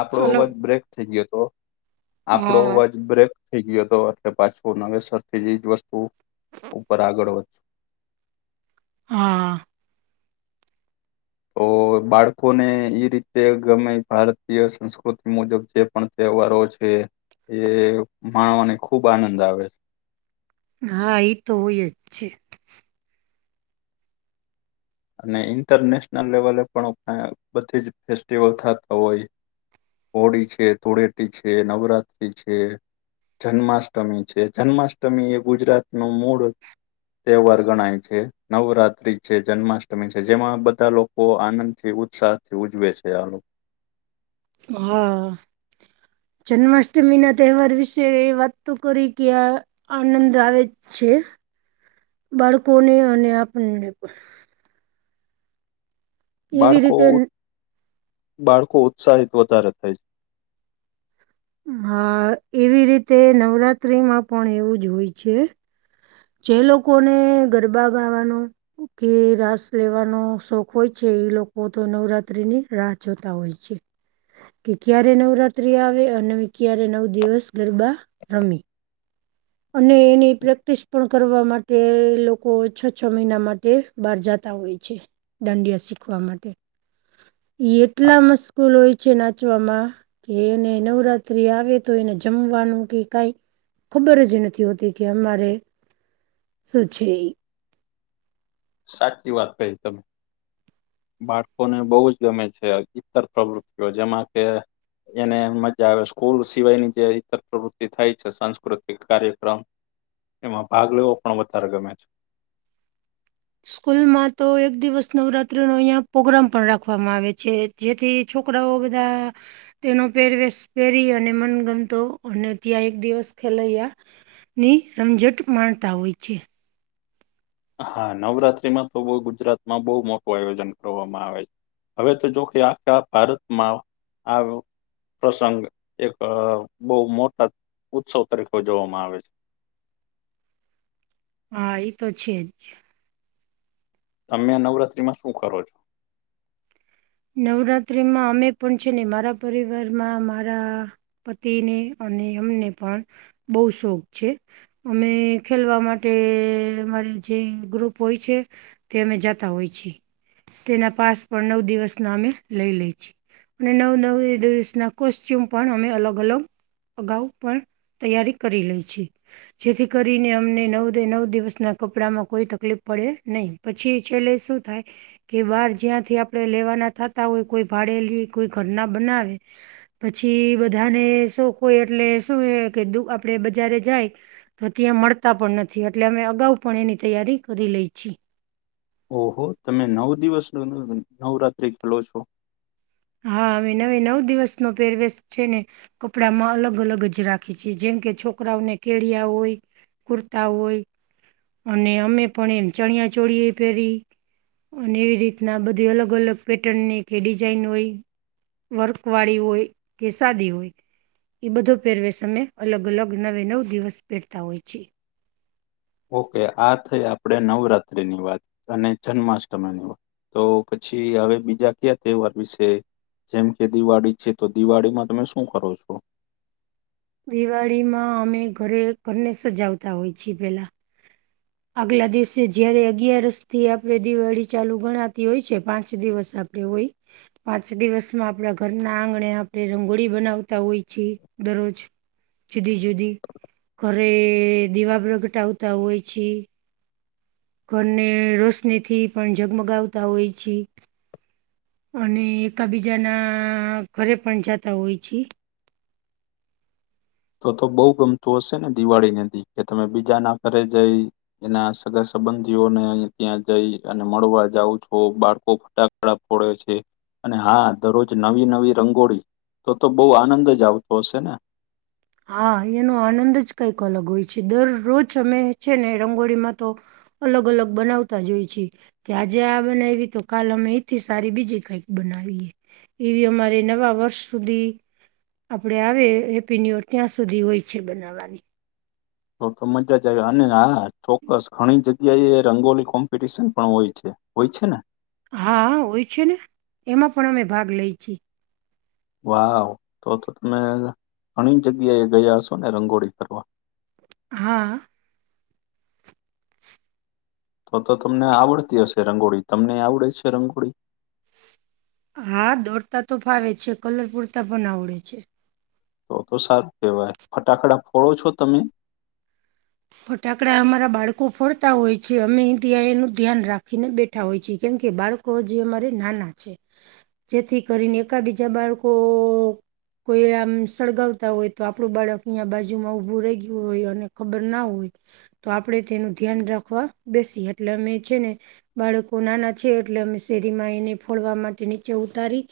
આપડો હલો અવાજ બ્રેક થઈ ગયો હતો આપણો હા અવાજ બ્રેક. થઈ ગયો હતો એટલે પાછસો નવેસર થી જજ વસ્તુ ઉપર આગળ વધી. હા. તો બાળકોને એઈ રીતે ગમે ભારતીય સંસ્કૃતિ મુજબ જે. પણ તહેવારો છે એ માણવાને ખુબ આનંદ આવે છે. હ એ તોય છે. અને ઇન્ટરનેશનલ લેવલે પણ બધી જ ફેસ્ટિવલ થતા હોય. હોળી છે ધૂળેટી છે નવરાત્ર્રી છે. જન્માષ્ટમી છે જન્માષ્ટમી એ ગુજરાત નું મૂળ. તહેવાર ગણાય છે નવરાત્રી છે જન્માષ્ટમી. ત છે જેમાં બધા લોકો આનંદ થી ઉત્સાહ થી ઉજવે છે આ. હા. જન્માષ્ટમી ના તહેવાર વિશે વાત તો કરી કે આ આનંદ આવે. છે બાળકોને અને આપણને પણ એવી બાળકો રીતે બાળકો ઉત્સાહિત વધારે થાય છે હા એવી રીતે નવરાત્રિમાં પણ એવું જ હોય છે જે લોકોને ગરબા ગાવાનો કે રાસ લેવાનો શોખ હોય છે એ લોકો તો નવરાત્રી ની રાત જોતા હોય છે કે ક્યારે નવરાત્રી આવે અને ક્યારે નવ દિવસ ગરબા રમેી અને એની પ્રેક્ટિસ પણ કરવા માટે લોકો છ છ મહિના માટે બહાર જતા હોય છે દાંડિયા શીખવા માટે હા એટલા મશકૂલ હોય છે નાચવામાં કે એને નવરાત્ર્રી આવે તો એને જમવાનું કે કઈ ખબર જ નથી હોતી કે અમારે સૂચ સાચી વાત કરી તમે બાળકોને બહુ જ ગમે છે ઈતર પ્રવૃત્તિઓ જેમાં કે એને મજા આવે સ્કૂલ સિવાય ની જેઈતર પ્રવૃતિ થાય છે સાંસ્કૃતિક કાર્યક્રમ એમાં ભાગ લેવો પણ વધારે ગમે છે સ્કૂલમાં તો એક દિવસ નવરાત્રી નો અહીિયાં પોગ્રામ પણ રાખવામાં આવે છે જેથી છોકરાઓ બધા તેનો પહેરવેશ પહેરી અને મનગમતો અને ત્યાં એક દિવસ ખેલાયા ની રમઝટ માણતા હોય છે હા નવરાત્રીમાં તો બ ગુજરાતમાં બહુ મોટું આયોજન કરવામાં આવે છે હવે તો જોકે આખા ભારતમાં આવ્યો પ્રસંગ એક બહુ મોટા ઉત્સવ તરીકે જોવામાં આવે છે હા એ તો છે જ તમે નવરાત્ર્રીમાં શું કરો છો નવરાત્રિમાં અમે પણ છે ને મારા પરિવારમાં મારા પતિને અને અમને પણ બહ શોખ છે અમે ખેલવા માટે અમારે જે ગ્રુપ હોય છે તે અમે જતા હોય છીએ તેના પાસ પણ નવ દિવસ ના અમે લઈ લે છીએ અને નવ નવી દસના કોસ્ટચ્યુમ પણ અમે અલગ અલગ અગાઉ પણ તૈયારી કરી લે છે જેથી કરીને અમને નવ દે નવ દિવસનાં કપડાંમાં કોઈ તકલીફ પડે નહીં પછી છેલ્લે શું થાય કે બહાર જ્યાંથી આપડે લેવાના થતા હોય કોઈ ભાડેલી કોઈ ઘર ના બનાવે પછી બધાને શોખ હોય એટલે શું કે આપડે બજારે જાય તો ત્યાં મળતા પણ નથી એટલે અમે અગાઉ પણ એની તૈયારી કરી લઈ છીએ ઓહો તમે નવ દિવસ નવરાત્ર્રી ખેલો છો હા હવે નવે નવ દિવસ નો પેરવેશ છે ને કપડામાં અલગ અલગ જ રાખે છે જેમ કે છોકરાઓને કેળિયા હોય કુર્તા હોય અને અમે પણ એમ ચણિયા ચોળ એ પહેરી અને એવી રીતના બધી અલગ અલગ પેટર્ન ની કે ડિઝાઇન હોય વર્ક વાળી હોય કે સાદી હોય એ બધો પહેરવે સમમે અલગ અલગ નવે નવ દિવસ પહેરતા હોય છે ઓકે આ થઈ આપણેે નવરાત્રીની વાત અને જન્માષ્ટમીની વાત તો પછી હવે બીજા ક્યા તહેવાર વિશે જેમ કે દિવાળી છે તો દિવાળીમાં તમે શું કરો છો દિવાળીમાં અમે ઘરે ઘરને સજાવતા હોય છીએ પેલા [inaudible] આગલા દિવસે જયારે અગિયારસ થી આપણે દિવાળી ચાલુ ગણાતી હોય છે પાંચ દિવસ આપડે હોય પાંચ દિવસમાં આપણા ઘરના આંગણે આપણે રંગોળી બનાવતા હોય છેએ દરરોજ જુદી જુદી ઘરે દીવા પ્ર પ્રગટાવતા હોય છે ઘરને રોશની થી પણ જગમગાવતા હોય છે અને એકાબીજાના ઘરે પણ જાતા હોય છે તો તો બહુ ગમતું હશે ને દિવાળી નદી કે તમે બીજા ના કરરે જઈ એના સગા સંબંધીઓને અહી ત્યાં જઈ અને મળવા જાઉં છો બાળકો ફટાક ફોડ્યો છે અને હા દરરોજ નવી નવી રંગોળી તો તો બઉુ આનંદ જ આવતો હશે ને? હા એનો આનંદ જ કંઈક અલગ હોય છે, દરરોજ અમે છે ને રંગોળીમાં તો અલગ અલગ બનાવતા જોઈ છે. કે આજે આ બનાવી તો કાલ અમે એથી સારી બીજી કંઈક બનાવીએ. એવી અમારે નવા વર્ષ સુધી આપડે આવે હેપી ન્યૂ ત્યાં સુધી હોય છે, બનાવવાની. તો તો મજા જ આવી અને હા ચોક્કસ ઘણી જગ્યા એ રંગોલી કોમ્પિટિશન પણ હોય છે. હોઈ છે ને. હા હોય છે, ને એમાં પણ અમે ભાગ લઈ છીએ વાહ તો તો તમે ઘણી જગ્યાએ ગયા હસો ને રંગોળી કરવા. હા. તો તો તમને આવડતી હશે રંગોળી તમને આવડે જ છે રંગોળી? હા દોડતા તો ફાવે છે, કલર પૂરતા પણ આવડે છે. તો તો સારું કેવાય ફટાકડા ફોડો છો તમે? ફટાકડા અમારા બાળકો ફોરતા હોય છે, અમે ત્યાં એનું ધ્યાન રાખીને બેઠ ઠા હોય છે કેમ કે બાળકો જે અમારે નાના છે. જેથી કરીને એકા બીજા બાળકો. કોઈ આમ સળગાવતા હોય તો આપણું બાળક અહીંયા બાજુમાં ઉભું રહી ગયું હોય અને ખબર ના હોય તો આપણે તેનું ધ્યાન રાખવા બેસી એટલે અમે છે ને બાળકો નાના છે, એટલે અમે શેરીમાં એને ફોડવા માટે નીચે ઉતારી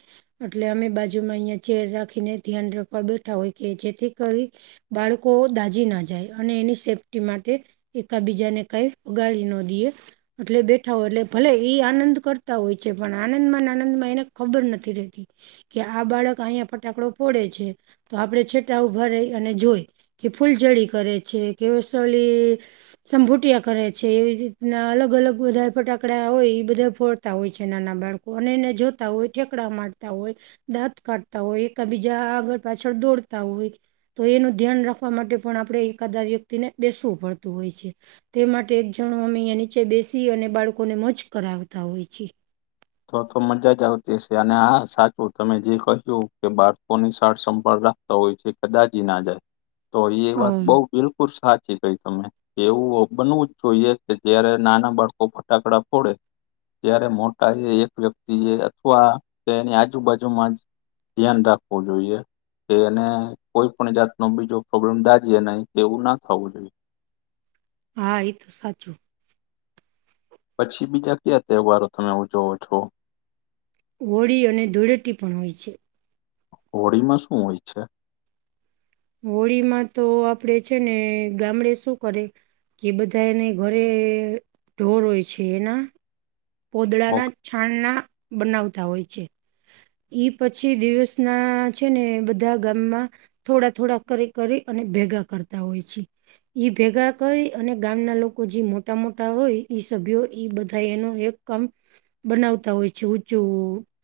એટલે અમે બાજુમાં અહીંયા ચેર રાખીને ધ્યાન રખવા બેઠા હોય કે જેથી કરી બાળકો દાજી ના જાય અને એની સેફ્ટી માટે એકબીજાને કઈ વગાડી ન દઈએ એટલે બેઠા હોય એટલે ભલે એ આનંદ કરતા હોય છે, પણ આનંદમાં આનંદમાં એને ખબર નથી રહેતી. કે આ બાળક અહિયાંયા ફટાકડો ફોડે છે, તો આપડે છેટા ઉભા રહી અને જોઈ કે ફૂલઝડી કરે છે, કે વસલી સંભૂટિયા કરે છે, એ રીતના અલગ અલગ બધા ફટાકડા હોય એ બધા ફોડતા હોય છે, નાના બાળકો એને જોતા હોય ઠેકડા મારતા હોય. દાંત કાઢતા હોય એક બીજા આગળ પાછળ દોડતા હોય તો એનું ધ્યાન રાખવા માટે પણ આપણે એકાદા વ્યક્તિને બેસવું પડતું હોય છે. તે માટે એક જણું અમે અહીંયા નીચે બેસી અને બાળકોને મોજ કરાવતા હોય છીએ. તો તો મજા જ આવતી હશે અને હા સાચું તમે જે કહ્યું કે બાળકોની સાળ સંભાળ રા ખતા હોય છે, કે દાજી ના જાય તો એ વાત બઉ અમ, બિલકુલ સાચી કઈ તમે. એવું બનવું જ જોઈએ કે જયારે નાના બાળકો ફટાકડા ફોડે ત્યારે મો ટા એક વ્યક્તિ જે અથવા તેની આજુબાજુમાં ધ્યાન રાખવું જોઈએ. કે એને કોઈ પણ જાત નો બીજો પ્રોબ્લેમ દાજી નહી એવું ના થવું જોઈએ હા એ તો સાચું. પછી બીજા કયા તહેવારો તમે ઉજવો છો? હોળી અને ધૂળેટી પણ હોય છે. હોળીમાં શું હોય છે? હોળીમાં તો આપડે છે ને ગામડે શું કરે કે બધા એને ઘરે ઢોર હોય છે, એના પોદડાના ઓકે છાણ ના બનાવતા હોય છે. ઈ પછી દિવસ ના છે, ને બધા ગામમાં થોડા થોડા કરી કરી અને ભેગા કરતા હોય છે. ઈ ભેગા કરી અને ગામના લોકો જે મોટા મોટા હોય સભ્યો બધા એનો એક કામ બનાવતા હોય છે, ઊચું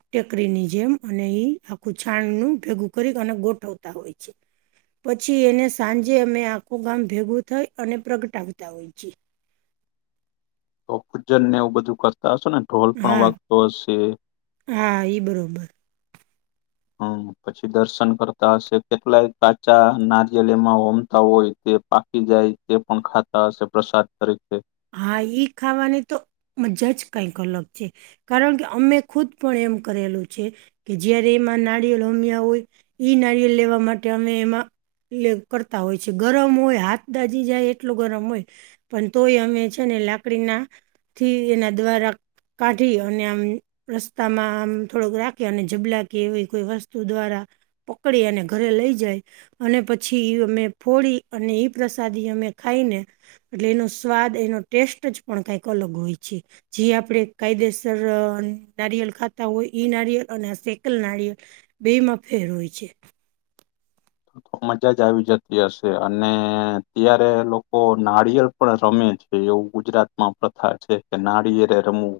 ટેકરીની જેમ અને એ આખું છાણનું ભેગું કરી અને ગોઠવતા હોય છે. પછી એને સાંજે અમે આખું ગામ ભેગું થઈ અને પ્રગટાવતા હોઈ છી. તો ખુજર ને એવું બધું કરતા હશો ને ઢોલ પણ હા વાગતો હશે. હા ઈ બરોબર હહ પછી દર્શન કરતા હશે કેટલાય કાચા નારિયેલ એમાં હોમતા હોય. જે પાકી જાય તે પણ ખાતા હશે પ્રસાદ તરીકે. હા ઈ ખાવાની તો મજા જ કંઈક અલગ છે. કારણ કે અમે ખુદ પણ એમ કરેલું છે. કે જયારે એમાં નારિયળ હોમ્યા હોય ઈ નારિયલ લેવા માટે અમે એમાં એટલે કરતા હોય છે ગરમ હોય હાથ દાજી જાય એટલું ગરમ હોય પન તોય અને છે ને લાકડીના થી એના દ્વારા કાઢી અને આમ રસ્તામાં આમ થોડોક રાખે અને જબલા કે એવી કોઈ વસ્તુ દ્વારા પકડી અને ઘરે લઈ જાય. અને પછી અમે ફોડી અને ઈ પ્રસાદી અમે ખાઈને એટલે એનો સ્વાદ એનો ટેસ્ટ જ પણ કાઈક અલગ હોય છે. જે આપણે કાયદેસર નારિયેલ ખાતા હોય ઈ નારિયળ અને આ સેકલ નારિયેલ બેયમાં ફેર હોય છે. તો તો મજા જ આવી જતી હશે અને ત્યારે લોકો નારિયળ પણ રમે છે એવું ગુજરાતમાં પ્રથા છે કે નાળિયેરે રમવું.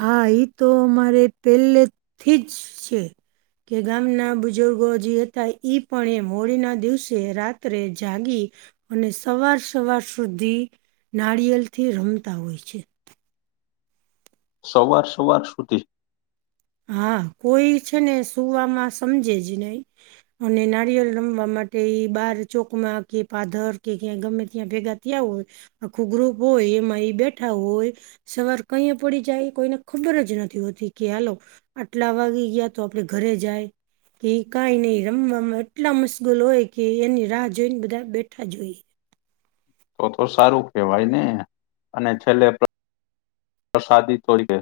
હા ઈ તો અમારે પેલેથી જ છે. કે ગામના બુજુર્ગો જે હતા ઈ પણ એમ હોળીના દિવસે રાત્રે જાગી અને સવાર સવાર સુધી નારિયલથી રમતા હોય છે. સવાર સવાર સુધી? હા કોઈ છે ને સુવામાં સમજે જ નહી. અને નારિયેલ રમવા માટે ઈ બાર ચોકમાં કે પાધર કે ક્યાં ગમે ત્યાં ભેગા ત્યાં હોય આખું ગ્રુપ હોય એમાં ઈ બેઠા હોય સવાર કઈએ પડી જાય એ કોઈને ખબર જ નથી હોતી કે હાલો આટલા વાગી ગયા તો આપડે ઘરે જાય. કે કાઈ નહીં રમવામાં એટલા મુશ્ગલ હોય કે એની રાહ જોઈને બધા બેઠા જ હોઈ. તો તો સારું કહેવાય ને અને છેલ્લે પ્રસાદી છોડી દે.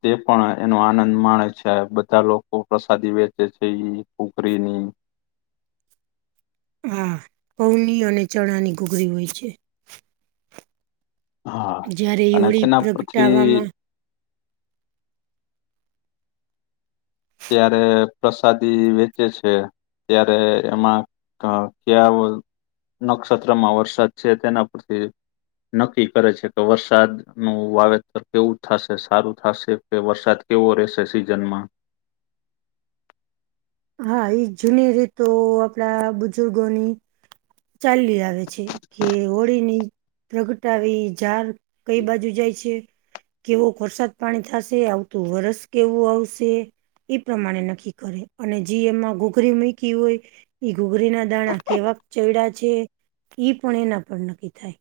તે પણ એનો આનંદ માણે છે. બધા લોકો પ્રસાદી વેચે છે ઈ કુકરીની હા પૌની અને ચણાની ઘૂઘરી હોય છે. હા જયારે અને હોળી તેના પરથી પ્રગટાવામાં ત્યારે પ્રસાદી વેચે છે. ત્યારે એમાં અ ક્યાં વ નક્ષત્રમાં વરસાદ છે તેના પરથી નક્કી કરે છે તો વરસાદનું વાવેતર કેવું થાશે, સારું થાશે કે વરસાદ કેવો રહેશે સિઝનમાં હા ઈ જૂની રીતો આપડા બુજુર્ગોની ચાલી આવે છે કે હોળીની પ્રગટાવી ઝાર કઈ બાજુ જાય છે. કેવોક વરસાદ પાણી થાશે, આવતું વરસ કેવું આવશે, ઈ પ્રમાણે નક્કી કરે અને જી એમાં ઘૂઘરી મુયકી હોય ઈ ઘૂઘરીના દાણા કેવાક ચયડા છે ઈ પણ એના પર નક્કી થાય.